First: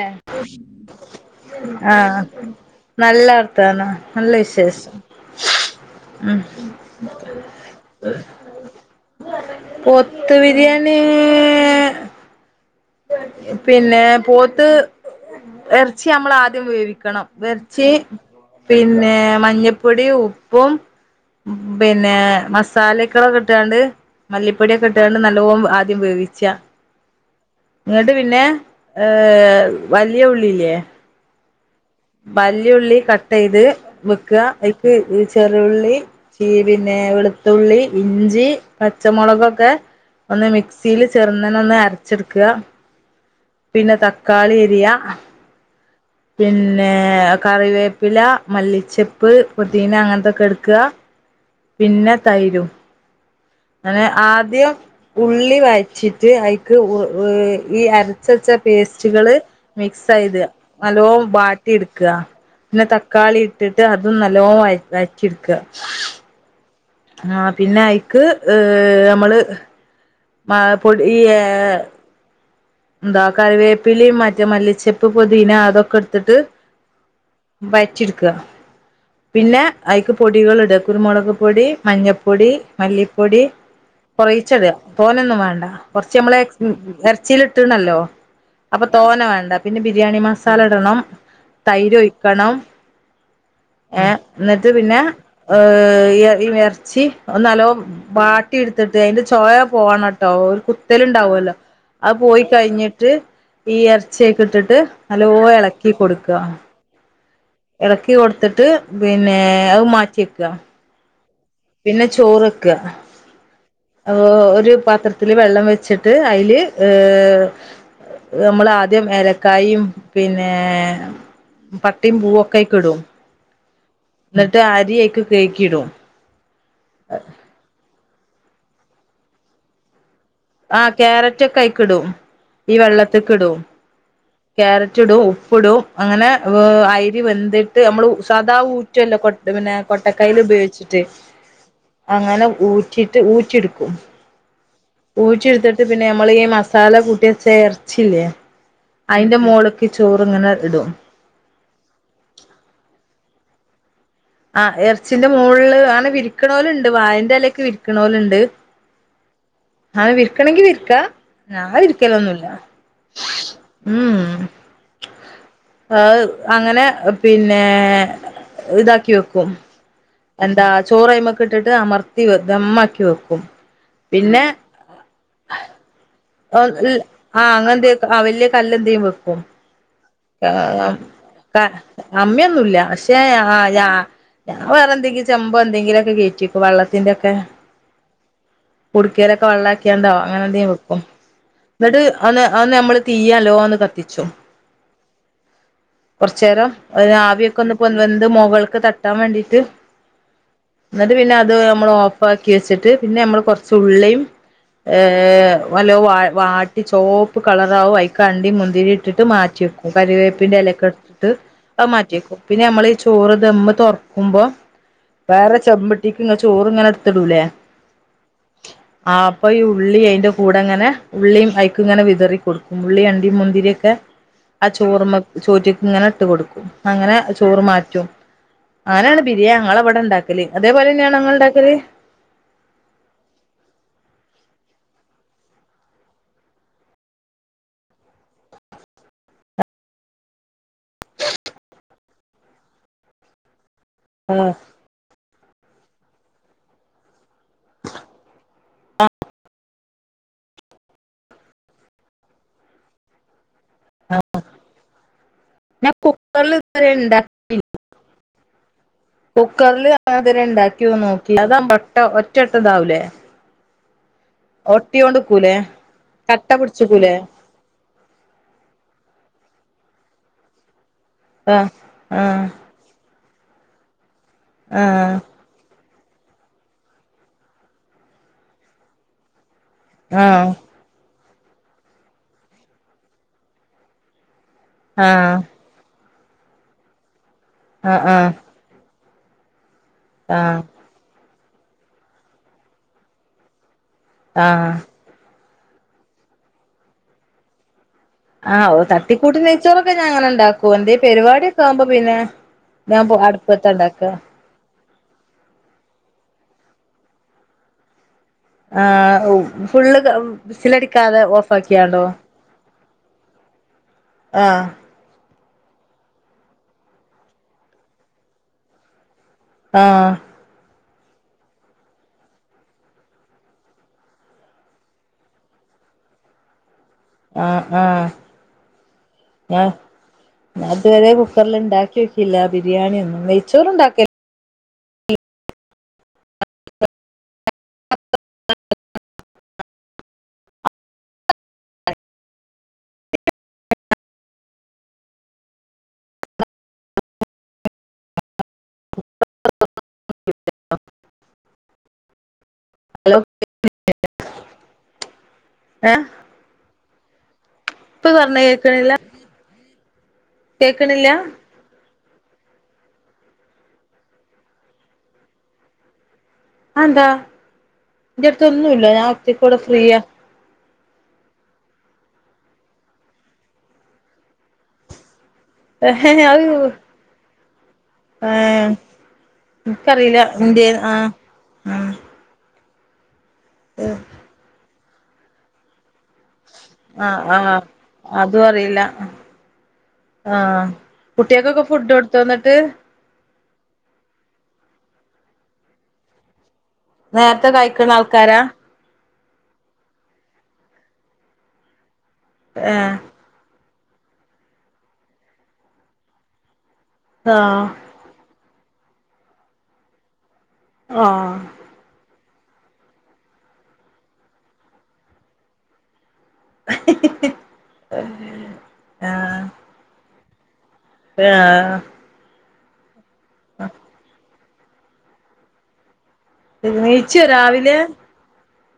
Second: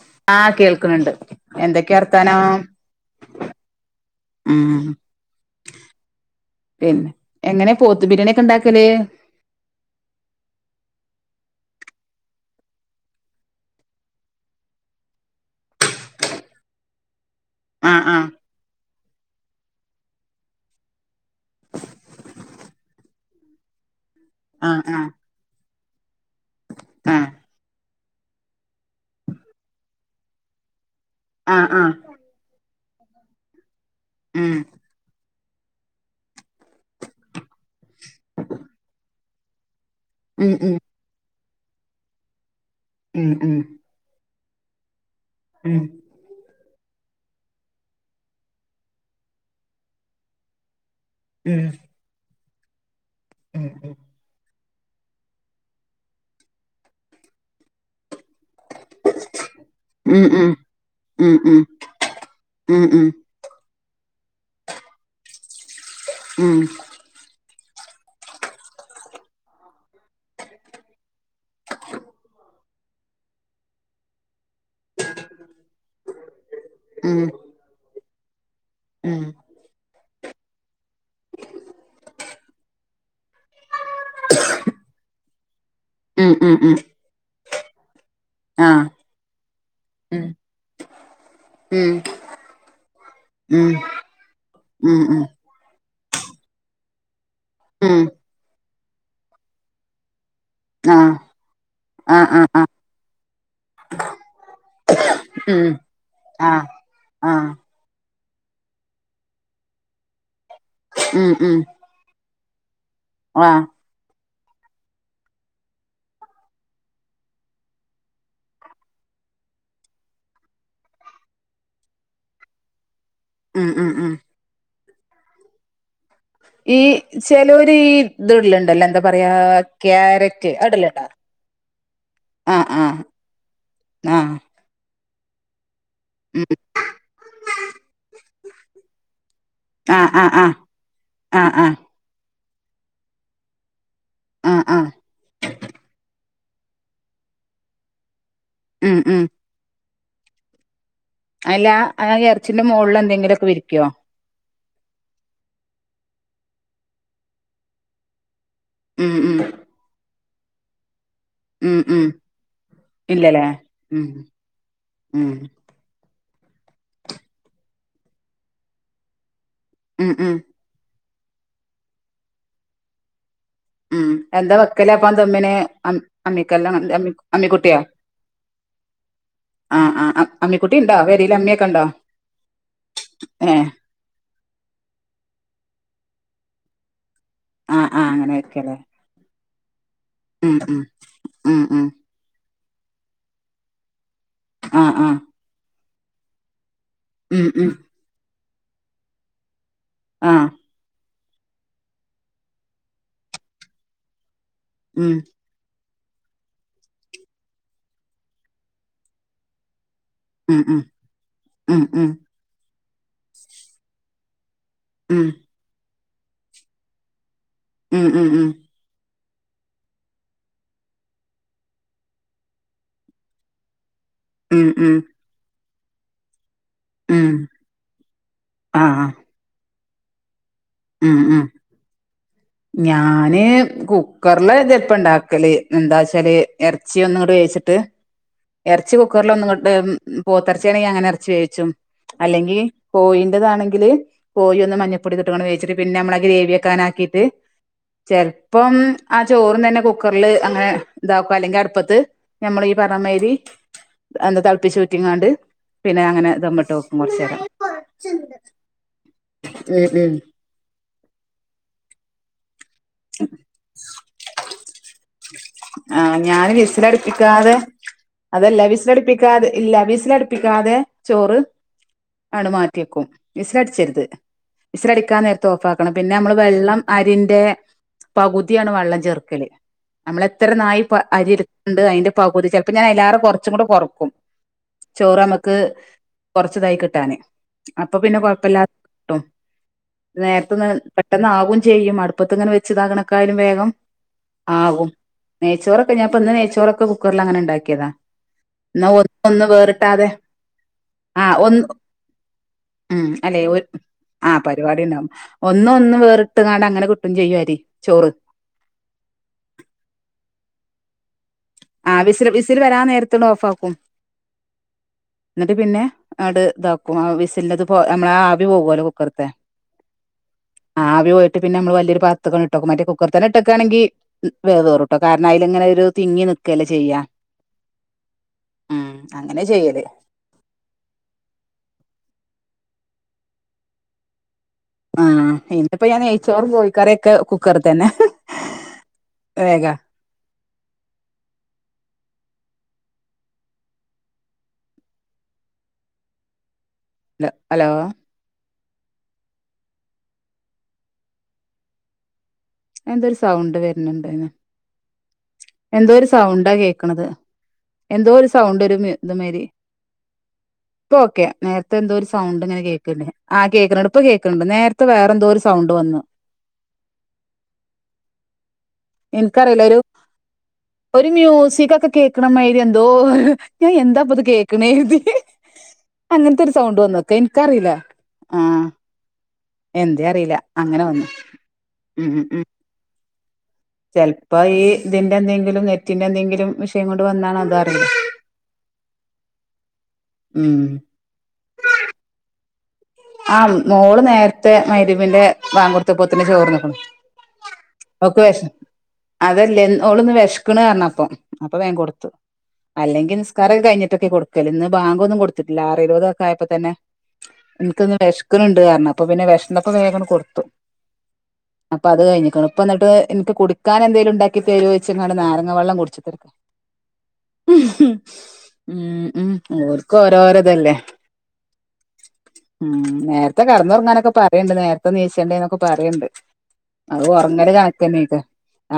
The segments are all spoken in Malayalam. എ ആഹ് കേൾക്കണണ്ട് അ എന്തൊക്കെയാ വർത്താനം നല്ലർത്താനം നല്ല ഉം വിശേഷം ഉം പിന്നെ എങ്ങനെ പോത്ത് ബിരിയാണി ഒക്കെ ഉണ്ടാക്കല് പോത്ത് ബിരിയാണീ പിന്നെ പോത്ത് എർച്ചി അമ്മള് ആദ്യം വേവിക്കണം വെർ ചി ആഹ് പിൻ പിന്നെ മഞ്ഞപ്പൊടി ഉപ്പും പിന്നെ മസാലക്കളൊകിട്ടാണ്ട് ആഹ് മല്ലിപ്പൊടിയൊക്കെ ആഹ് ഇട്ടാണ്ട് നല്ലോം ആദ്യം വേവിച്ച്യ ആഹ് നിട്ട് പിന്നെ ഏ വലിയ ഉള്ളില്ല്യെ ആ വല്ല്യഉള്ളി കട്ട് ചെൾയ്ത് വെക്കാ ഉം ഐക്ക് ചെറ്യുള്ളി, ചി പിന്നെ വെളുത്തുള്ളി, ഇഞ്ചി, പച്ചമുളകൊക്കെ ഒന്ന് ഉം മിക്സിയിൽ ചേർന്ന നന്നനെ ഒന്ന് അര്ച്ചെടുക്കാ ഉം ഉം പിന്നെ തക്കാളി എരിയാ ഉം പിന്നെ കറിവേപ്പില, മല്ലിച്ചെപ്പ്, പുദീന അങ്ങനത്തൊക്കെ എടുക്കാ ഉം പിന്നെ തൈരും അങ്ങനെ ആദ്യം ഉള്ളി വയട്ടിട്ട് അയ്ക്ക് ഓഓ ഈ അര് ചച്ച പേസ്റ്റുകള് മിക്സ് ഉം എയ്യ്ത് നല്ലോ ഉം ഉം വാട്ടി എടുക്കാ ഉം ഉം പിന്നെ ഉം ഉം തക്കാളി ഇട്ടിട്ട് അ അതും നല്ലോ വയ് വറ്റി എടുക്കുക. ഉം ആ പിന്നെ ഐക്ക് ഏ അമ്മള് മ പൊടി ഈയ എന്താ കറിവേപ്പിലേം മറ്റെ മല്ലി ചെപ്പ്, പൊതീന അതൊക്കെ എടുത്തിട്ട് ഉം ഉം വയ്റ്റിടുക്ക. ഉം പിന്നെ ഐക്ക് പൊടികൾ ഇട കുരുമുളക് പൊടി, മഞ്ഞപ്പൊടി മല്ലിപ്പൊടി കുറയിച്ചെട തോനൊന്നും വേണ്ട. കൊറച്ച് ഉം അമ്മളെ ഉം ഉം എർച്ചില് ട്ട്ണല്ലൊ ആഹ് അപ്പൊ തോന വേണ്ട പിന്നെ ബിരിയാണി ഉം മസാല ഇടണം ഉം തൈര് ഒയ്ക്കണം ഉം ഏ എന്നിട്ട് ഉം പിന്നെ ഏ് ഏ എർച്ചി ഒ നല്ലോ ഉം ഉം വാട്ടി എടുത്തിട്ട് അയിന്റെ ചോവ പോവണൊട്ടോ ഒരു കുത്തലുണ്ടാവുല്ലോ ആ ആ ആ ന്നിട് ഈ എർച്ചിയൊക്കെ ഇട്ടിട്ട് നല്ലോ ഉം എളക്കി കൊടുക്ക ആഹ് ആഹ് എളക്കി കൊട്ത്തിട്ട് പിന്നെ അത് മാറ്റി വെക്കാ. ഉം ഉം ചോറൊക്ക ആ അ ഒരു പാത്രത്തില് വെള്ളം വെച്ചിട്ട് അതില് ഏ നമ്മളാദ്യം ഏലക്കായും പിന്നെ പട്ടയും പൂവൊക്കെക്കെ ഇടും. ഉം ഉം ഉം എന്നിട്ട് അരിയയിക്ക് കെക്കിടും ഈ ചെലൊരു ഈ ഇത്ള്ളുണ്ടല്ല എന്താ പറയാ ക്യാര ആഹ ക്യാരറ്റ് ഒക്കെ അയിക്കിടും ആഹ് ഈ ആഹ് വെള്ളത്തിക്ക് ഇടും ആഹ് ക്യാര ക്യാരറ്റ് ഇടും ഉപ്പു ഇടും അങ്ങനെ ഉം അരി വെന്തിട്ട് നമ്മള് സാദാ ഊറ്റല്ലോ കൊട്ട പിന്നെ ആഹ് ആഹ് കൊട്ടക്കൈൽ ആഹ് ഉപയോഗിച്ചിട്ട് ആഹ് ആഹ് അങ്ങനെ ഊറ്റിട്ട് ഊറ്റെടുക്കും ആഹ് ആഹ് ഊറ്റി എടുത്തിട്ട് പിന്നെ നമ്മള് ഈ മസാല കൂട്യച്ച എർച്ചില്ലേ ഉം ഉം അയിന്റെ മോള് ചോറി ഇങ്ങനെ ഇടും അല്ല ആ ഇറച്ചിന്റെ മുകളിൽ എന്തെങ്കിലുമൊക്കെ വിരിക്കുവോ ആഹ് ഇറച്ചിന്റെ മുകളില് അങ്ങനെ വിരിക്കണോലുണ്ട് വായൻ്റെ എലൊക്കെ വിരിക്കണോല്ണ്ട് ഉം ഉം ആ വിരിക്കണം എങ്കിൽ വിരിക്കാം ഞാൻ ഉം ഉം വിരിക്കലൊന്നുമില്ല ഇല്ലല്ലേ ഉം ഉം ആഹ് അങ്ങനെ പിന്നെ ഇത കി വെക്കും ഉം ഉം ചോറൈമക്ക് ഇട്ടിട്ട് അമർത്തി വ ദമ്മാക്കി വെക്കും ഉം പിന്നെ എന്താ വെക്കല് അപ്പ ദമ്മിന് അ ആ അങ്ങന എന്ത വലിയ കല്ല് എന്തേലും വെക്കും ആഹ് ആഹ് അമ്മിക്കുട്ടി ഉണ്ടോ പെരേല് അമ്മിയൊക്കെ ഉണ്ടോ അമ്മയൊന്നുല്ല പക്ഷേ ആ ഏഹ് ഞാ വേറെ എന്തെങ്കിലും ചെമ്പോ എന്തെങ്കിലും വെക്കും കേ ക്കും വള്ളത്തിന്റെ ഒക്കെ ആഹ് ആ അങ്ങനെ വെക്കലേ വള്ളാക്കി ണ്ടോ അങ്ങെന്തെങ്കും വിക്കും ഉം ഉം ന്നിട്ട് അ നമ്മള് തീയലോന്ന് കത്തിച്ചും ആ ആഹ് കൊർച്ചേരം ഉം ആവിയൊക്കെ ഉം ഒന്ന് വന്ത് മൊകൾ ക്ക്തട്ടാൻ വേണ്ടീട്ട് ആഹ് ന്നിട്ട് പിന്നെ അത് മ്മള് ഓഫ് ആക്കി വെച്ചിട്ട് പിന്നെ മ്മള് കൊറച്ച് ഉള്ളീം ഉം ഏഹ് ലോ വാ വാട്ടി ചോപ്പ് കളറാവും അയിക്കാണ്ടി മുന്തിരി ഇട്ടിട്ട് മാറ്റിവെ കരിവേപ്പിന്റെ ഉം ഉം എലൊക്കെ ഇട്ട് ഉം അഅ് ഉം മാറ്റിവെക്കും പിന്നെ ഞമ്മള് ഈ ചോറ് ദം തൊറക്കും ക്കുമ്പൊ ഉം ഉം വേറെ ചെമ്പി ദീക്കിങ്ങ് ചോറിങ്ങനെടുത്തിടൂലെ ഉം ഉം ഉം ആ അപ്പൊ ഈ ഉള്ളി അയിന്റെ കൂ ടെങ്ങനെ ഉള്ളീം ഐക്കിങ്ങനെ വിതറി കൊടുക്കും ഉള്ളീം അണ്ടീം മുന്തിര്യക്കെ ആ ഉം ഉം ഉം ചോർമ്മെ ചോറ്റ് ഇങ്ങനെട്ട് കൊടുക്കും അങ്ങനെ ഉം ചോറ് മാറ്റും ആഹ് അങ്ങനാണ് ബിരിയാ ങ്ങളവ ടെണ്ടാക്കല് ഉം ഉം ഞാന് കുക്കർല് [unintelligible] ഇപ്പ ഇണ്ടാക്കല് എന്താച്ചാല് എറച്ചി ഒന്നങ്ങട്ട് വേവ്ച്ചിട്ട് എറച്ചി കുക്കറിലൊന്നങ്ങട്ട് പോത്തിറച്ചിയാണെങ്കി അങ്ങനെ എറച്ചി വേവിച്ചും അല്ലെങ്കി കോയിൻ്റതാണെങ്കില് ആഹ് കോയിയൊന്ന് മഞ്ഞപ്പൊടീതുട്ട് ങ്ങാണ്ട് വേ ച്ചിട്ട് പിന്നെ നമ്മള ഗ്രേവിയൊക്കങ്ങനാക്കിട്ട് ചെല പ്പം ആ ചോറും തന്നെ കുക്കറില് അങ്ങനെ ഇതാക്കു അല്ലെങ്കി അടുപ്പത്ത് ഞമ്മള് ഈ പറഞ്ഞമാരി ആഹ് എന്താ തളുപ്പിച്ചൂറ്റിങ്ങാണ്ട് ഞാൻ പിന്നെ അങ്ങനെ കുക്കറിൽ ദമ്മിട്ട് ഇതുവരെ വെക്കും കൊറച്ചേരം ഇണ്ടാക്കി ഉം ഉം ക്യു നോക്കി അതാമ്പൊ ഒട്ട ഒറ്റ ത്തതാവുലേ ആഹ് കട്ട ഞാന് പിടിച്ച്ക്കൂലേ വിസിലടിപ്പിക്കാതെ അതല്ല വിസിലടിപ്പിക്കാതെ ഇല്ല വിസിലട്പ്പിക്കാതെ ചോറ് ആഹ് ആഹ് ആണ്ട് മാറ്റിയെക്കും വിസ് ലടിച്ചരുത് ആഹ് വിസിലടിക്കാനേരത്ത് ഓഫാ ണം പിന്നെ അമ്മള് വെള്ളം അരീന്റെ പകുതിയാണ് വെള്ളം ചേർക്കല് നമ്മളെത്ര ആഹ് നായി പ അരിട് ഇണ്ട് അയിന്റെ പകുതി ചെലപ്പോ ഞാൻ അയ്ലേറെകൊറച്ചുംകൂടി കൊറക്കും ആഹ് ചോറമക്ക് കൊറച്ച്തായി കിട്ടാന് അപ്പൊ പിന്നെ ആഹ് കൊഴപ്പല്ലാ ട്ടും ആഹ് നേരത്തൊന്ന് പെട്ടെന്ന് ആവ് പ്പും ചെയ്യും അട്പത്ത്ങ്ങനെ വെച്ച് താക്ണെക്കായ്ലും വേഗം ആ നെയ്ചോറൊക്കെ ഞാൻപ്പന്ന് നെയ്ച്ചോറൊക്കെ കുക്കറിലങ്ങനെ ഇണ്ടാക്കിയതാ ആ ഓ തട്ടിക്കൂട്ടി നെയ്‌ച്ചോറൊക്കെ ഞാൻ അങ്ങനെ ഇണ്ടാക്കും എന്തേലും ആ ഒന്ന് പരിപാടിയൊക്കെ ആവുമ്പ പിന്നെ ഉം ഞാൻ അല്ലെ ഒരു അടുപ്പത്ത ഇണ്ടാക്ക ആ പരിപാടി ഉണ്ടാവും ഒന്ന് ഒന്നും വേറിട്ട്ങ്ങാണ്ട് അങ്ങനെ കിട്ടും ചെയ്യും അരി ചോറ് ആ ഫുള്ള് വിസ്‌ലടി ക്കാതെ ഓഫ് ആക്കിയേണ്ടോ. ത്ത് ചെന്ന് ഓഫാക്കും. ആഹ് എന്നിട്ട് പിന്നെ അങ്ങോട്ട് ഇതാക്കും, ആ വിസിലിന്റത് പോ നമ്മളെ ആവിപോവൂലോ കുക്കറിലത്തെ. ആഹ് ആവി പോയിട്ട് പിന്നെ നമ്മള് വലിയൊരു പാത്രത്തെ കൊണ്ടാകും, മറ്റേ കുക്കർ തന്നെ ഇട്ടക്കാണെങ്കിൽ വേവ് കേറൂട്ടോ, കാരണം അതിൽ ഇങ്ങനൊരു. തിങ്ങി നിക്കല്ലേ. ചെയ്യാ ആഹ് ആഹ് ഉം അങ്ങനെ ഞ ചെയ്യല് ഞാൻ ഇതുവരെ കുക്കറില് ഇണ്ടാക്കിയിട്ടില്ല. ബിരിയാണി ഒന്നും നെയ്ച്ചോറ് ഇണ്ടാക്കൽ. ആഹ് ഇന്നിപ്പോ ഞാൻ നെയ്ച്ചോറും കോഴിക്കറി ഒക്കെ കുക്കറ് തന്നെ വേഗ. ഹല ഹലോ [inaudible] എന്തൊരു സൗണ്ട് വരുന്നുണ്ടെന്ന് ഏഹ് എന്തോരു സൗണ്ടാ കേക്ക ക്കണത് ഇപ്പൊ എന്തൊരു പറഞ്ഞ സൗണ്ട് ഒരു കേൾക്കണില്ല ഇതുമാരി. ഇപ്പ കേൾക്കണില്ല ഓക്കേ നേരത്തെ എന്തോരു സ് സൗണ്ട് ഇങ്ങനെ കേക്കുന്നില്ല, ആഹ് കേക്കുന്നുണ്ട് ഇപ്പൊ കേക്കുന്നുണ്ട് നേരത്തെ വേറെ എന്തൊരു സൗണ്ട് വന്നു. അതെന്താ ഇന്റെ അടുത്തൊന്നുമില്ല ഞാൻ ഒറ്റക്ക് ഇവിടെ എനിക്കറിയില്ല ഒരു ഫ്രീയാ. ഒരു മ്യൂസികൊക്കെ കേക്ക്ണമാരി എന്തോ ഒരു ഞാൻ എന്താപ്പത്‌ കേക്ക്ണെ കര്തി ‌ എഹ് ഹെ ഹെ ഔ നിക്കറീല ആഹ് എന്തേ എനിക്കറിയില്ല അറീല ഇന്ത്യ അങ്ങനെ വന്നു ആഹ് ആഹ് ചെല്പപ്പ ഈ ഇതിന്റെന്തെകിലും നെറ്റ്ന്റെന്തെങ്കിലും ആഹ് ആഹ് അതും അറീല ഉം ആഹ് കുട്ട്യേകൊക്കെ ഫുഡ്‌ കൊടുത്തോന്ന ട്ട് ആഹ് മോള് നേരത്തെ മരുമിന്റെ വാങ്ക് കൊടുത്തപ്പത്തിന്റെ ചോറ് തിനക്ക് തിന്നു നേരത്തെ കഴിക്കുന്ന ആൾക്കാരാ അതല്ലേ ഓള് വിശക്കണ് പറഞ്ഞ അപ്പൊ വേമ് കൊടുത്തു ഏഹ് അല്ലെങ്കിൽ നിസ്കാരം കഴിഞ്ഞിട്ട് ഒറ്റക്ക് കൊടുക്കല് ഇന്ന് ബാങ്കൊന്നും കൊടുത്തിട്ടില്ല ആറ് ഇരുപതൊക്കെ ആയപ്പോ തന്നെ ആഹ് എനിക്കൊന്ന്‌ വിശക്കനുണ്ട് കാരണം അപ്പൊ പിന്നെ വിശന്നപ്പോ വേഗം കൊണ്ട് കൊടുത്തു ആഹ് അപ്പൊ അത് കഴിഞ്ഞിക്കണ് ഇപ്പ എന്നിട്ട് എനിക്ക് കുടിക്കാൻ എന്തേലും ഉണ്ടാക്കി തരുവെച്ച് നടന്നു നാരങ്ങ വെള്ളം കുടിച്ചിട്ട് ഉം ഉം ഉം ഓർക്കും ഓരേ ഓരേ ഇതല്ലേ ആ ഉം നേ രത്തെ കിടന്നുറങ്ങാനൊക്കെ പാ അണ്ട് നേരത്തെ എനീശണ്ടേ എന്നൊക്കെ പറയുണ്ട് എണീച്ചോ രാവിലെ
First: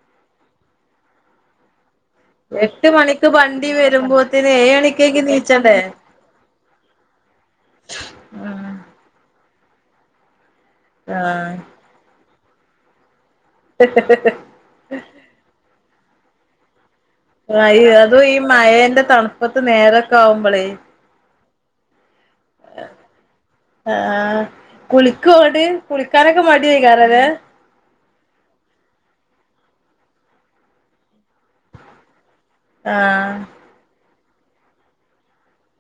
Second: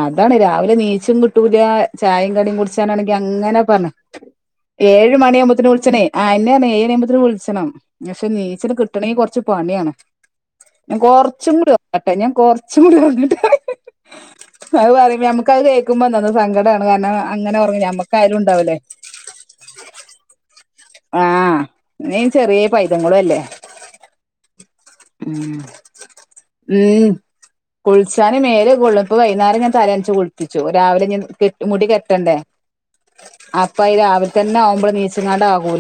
അതാണ് രാവിലെ എനീച്ചും കിട്ടൂല ചായും കടിയും എട്ട് കുടിച്ചാനാണെങ്കി മണിക്ക് അങ്ങനെ വണ്ടി പറഞ്ഞു വരുമ്പോത്തിന് ഏഴ് മണിക്കേക്ക് മണിയാവുമ്പോത്തന് നീച്ചണ്ടേ വിളിച്ചണേ ആ എന്നമ്മേ [unintelligible] [unintelligible] നീച്ചട്ട് കിട്ടണ കൊറ കുച്ചു പണിയാണ് കൊറച്ചും ആഹ് കൂടി ഉറങ്ങട്ടെ ഞാൻ കുറച്ചും കൂടി ഉറങ്ങട്ടെ അത് പറയുമ്പോ നമക്ക് അത് കേക്ക ക്കുമ്പം നല്ല സങ്കടമാണ് കാരണം അങ്ങനെ ഉറങ്ങി ആയി അത് ഈ ഞമ്മക്കായാലും ഉണ്ടാവൂലേ മഴേന്റെ തണുപ്പത്ത് നേരൊക്കെ ആവുമ്പോളേ ആ ആ കുളിക്കുവോ ഉം ഓര് കുളിക്കാനൊക്കെ മടി കണിക്കാറ് കുളിച്ചാ മേല് കൊള്ളും ഇപ്പ വൈകേരം ഞാൻ തലനച്ച് കുളിപ്പിച്ചു രാവിലെ ഞാൻ കെ മുടി കെട്ടണ്ടേ ആഹ് അപ്പ ഇത് രാവി തന്നെ ആവുമ്പോ നീച്ചങ്ങാട്ട് ആകും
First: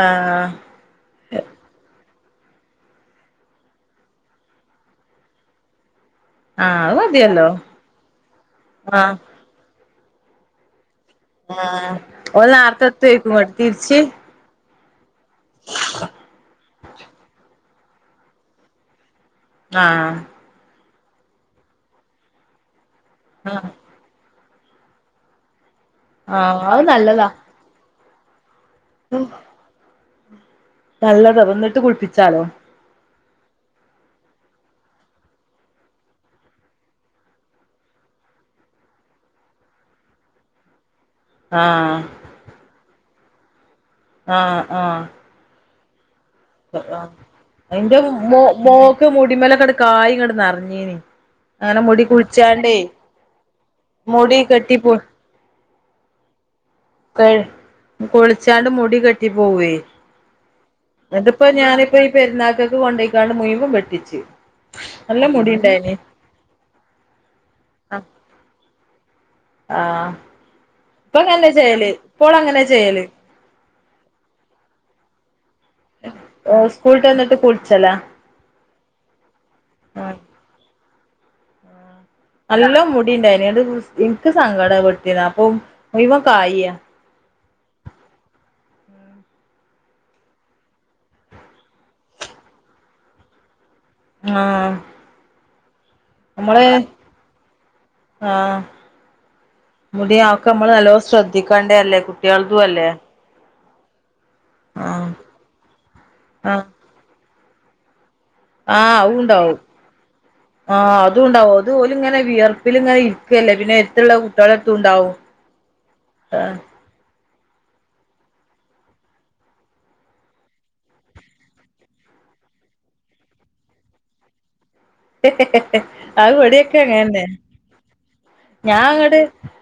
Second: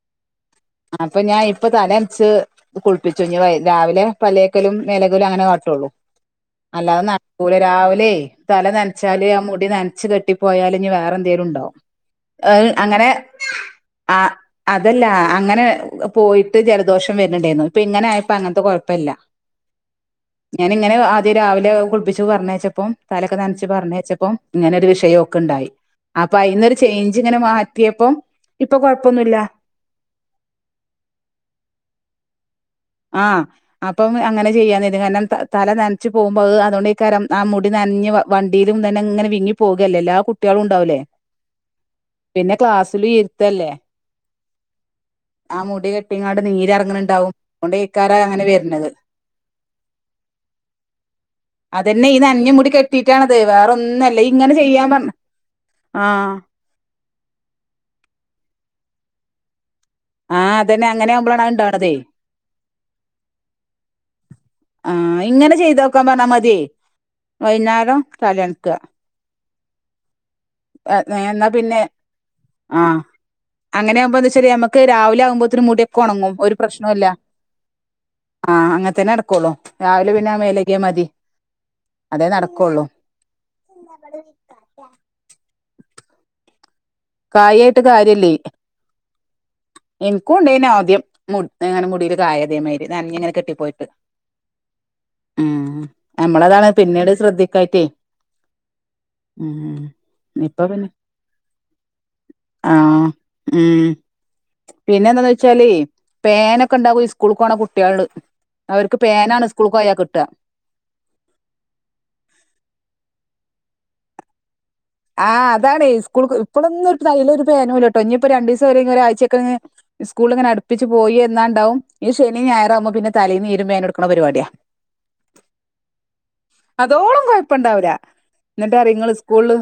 ആഹ് അപ്പൊ ഞാൻ ഇപ്പ തല ച്ച് കുളിപ്പിച്ചു ഇനി രാവിലെ പല്ലേക്കലും മേലഗലും അങ്ങനെ കാട്ടുള്ളൂ ആഹ് അത് അല്ലാതെ മതിയല്ലോ നടക്കൂല രാവിലെ തല നനച്ചാല് ആ മുടി ന ച്ച് കെട്ടിപ്പോയാല് ഇനി വേറെ എന്തേലും ആ ഉണ്ടാവും ഓല് നേരതെത്തേക്കും തിരിച്ച് അതല്ലാ അങ്ങനെ പോയിട്ട് ജല ദോഷം വരുന്നുണ്ടായിരുന്നു ഇപ്പ ഇങ്ങനെ ആയപ്പോ അങ്ങനത്തെകൊയപ ഇല്യ ആഹ ഇങ്ങനെ ആദ്യം രാവിലെ കുളിപ്പിച്ചു പറഞ്ഞച്ചപ്പം തലൊക്കെ നനച്ചു ആഹ് പറഞ്ഞേച്ചപ്പം ഇങ്ങനൊരു വിഷയ ഓക്ണ്ടായി അപ്പൊ ആഹ് അയിന്നൊരു അത് ചേഞ്ച് നല്ലതാ ഇങ്ങനെ മാറ്റിയപ്പം ഇപ്പൊ കൊഴപ്പൊന്നുഇല്ല നല്ലതാ വന്നിട്ട് കുളിപ്പിച്ചാലോ ആഹ്അപ്പംഅങ്ങനെചെയ്യാന്ന കര്തിതലനനച്ചുപോകുമ്പോ അതോണ്ടേകാരംആമുടി നനഞ്ഞ് വണ്ടിലും തന്നെ ഇങ്ങനെ വിങ്ങി പോകയല്ലേ എല്ലാ കുട്ടികളും ഇണ്ടാവൂലേ ആഹ ഫുൾഇര്ത്തല്ലേ ആഹ ആഹ ആ മുടി കട്ടി [unintelligible] കുങ്ങാട് നീരെ റങ്ങണണ്ടാവും അതിന്റെ മ മോക്ക് മുടിമല കെട കായം കട നിറഞ്ഞീ അങ്ങനെ മുടി അതന്നെ ഈ നനഞ്ഞ മുടി കുഴിച്ചണ്ടേ കെട്ടിയിട്ടാണത് മുടി കെട്ടിപ്പോ ആഹ ക കുളിച്ചാണ്ട് മുടി കെട്ടി പോവേ? എന്നിട്ടിപ്പ ഞാനിപ്പോ ഈ പെരുന്നാക്കൊക്കെ കൊണ്ടോയിക്കാണ്ട് മുഴുവൻ വെട്ടിച്ച് നല്ല ആഹഅതന്നെഅങ്ങനെആകവുമ്പോളാണ്ഇണ്ടണതേആഹ മുടി ഇങ്ങനെ ഇണ്ടായിനി ചെയ്തോക്കാൻ പറഞ്ഞാ മതിയേ വൈകുന്നേരം തലൻക്ക ആഹ എന്നാ പിന്നെ ആഹ ചെയ്യല് അങ്ങനൊവുമ്പോച്ചരി നമക്ക് രാവിലെകമ്പത് ഒത്തിരി മുടൊക്കെ ഒണങ്ങുംപ്രശ്നമല്ല സ്കൂളിട്ട് വന്നിട്ട് കുളിച്ചലാ ആഹ അങ്ങനെ തന്നെ നടക്കുള്ളൂ രാവിലെ പിന്നെ മേലേഗ്യാമതി നല്ല മുടിണ്ടായിന എനിക്ക് സങ്കടം വെട്ടന അപ്പൊ മുഴുവൻ കായ കായായിട്ട് കാര്യല്ലേഎനിക്കും ഇണ്ടനെ ആദ്യം മുടിൽഇങ്ങനെ മുടിൽ കായതേ മ നനഞ്ഞഇങ്ങനെ കെട്ടിപ്പോയി ആ നമ്മള് നമ്മളതാണ് പിന്നീട് ശ്രദ്ധിക്കായിട്ടേ ആഹ ഉം മുടി ആ ഒക്കെ ഇപ്പൊ നമ്മൾ പിന്നെ നല്ലോ ശ്രദ്ധിക്കണ്ടെ ല്ലേ കുട്ടികൾതും അല്ലേ ആഹ് ഉം പിന്നെ ആഹ് എന്താന്ന് വെച്ചാല് പേനൊക്കെ ഉണ്ടാകും സ്കൂൾ പോണ കുട്ടികള് ആഹ അവർക്ക് പേനാണ് അതണ്ടാവും സ്കൂൾക്ക് പോയാ കിട്ടുക ആ അതുംണ്ടാവും അത് ഓല് ഇങ്ങനെ വിയർപ്പിൽ ഇങ്ങനെ ഇരിക്കല്ലേ പിന്നെ കുട്ടളം ആഹ് അതാണ് സ്കൂൾ ഇപ്പഴന്ന തല പേന കേട്ടോ ഇനി ഇപ്പോൊ രണ്ട ദിവസം വരെങ്ക ഒഴ്ചക്ക സ്കൂള ഇങ്ങന അടുപ്പിച്ച പോയി എന്നാണ്ടും ശനി ഞായറാവുമ്പോന്നെ തലേൽീരുമ്പോേന എടുക്കണ പരിപടിയാ [unintelligible] ആ പടിയൊക്കെ അതോളം അങ്ങന്നെ കൊഴപ്പണ്ടാവൂല ഞാ എന്നിട്ടറിയും ഇങ്ങള് അങ്ങടെ സ്കൂളില്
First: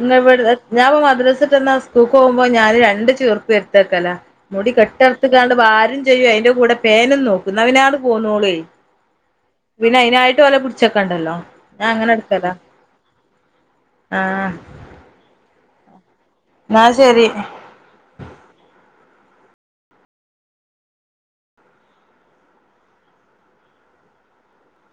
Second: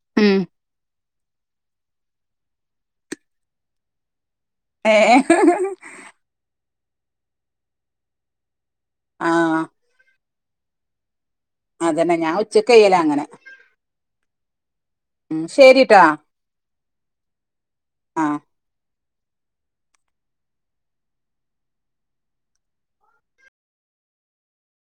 ഇ ഇവിടെ ഞാപ്പ മദ്രസട്ടാ [unintelligible] പോകുമ്പോ ഞാൻ രണ്ട് ചെർുപ്പ് എടുത്തേക്കല മുടി ഏഹ് കെട്ടിറത്ത് കാണ്ട് ആരും ചെയ്യും അതിന്റെ കൂടെ പേനും നോക്കുന്നുവിനാട് പോന്നോളെ ആഹ് വിനായിന ആയിട്ട് പോലെ പിടിച്ചൊക്ക ഉണ്ടല്ലോ അതന്നെ ഞാൻ ഉച്ചക്കയ്യല അങ്ങനെ ആഹ ഉം ശരിട്ടാ എന്നാ ശരി ആഹ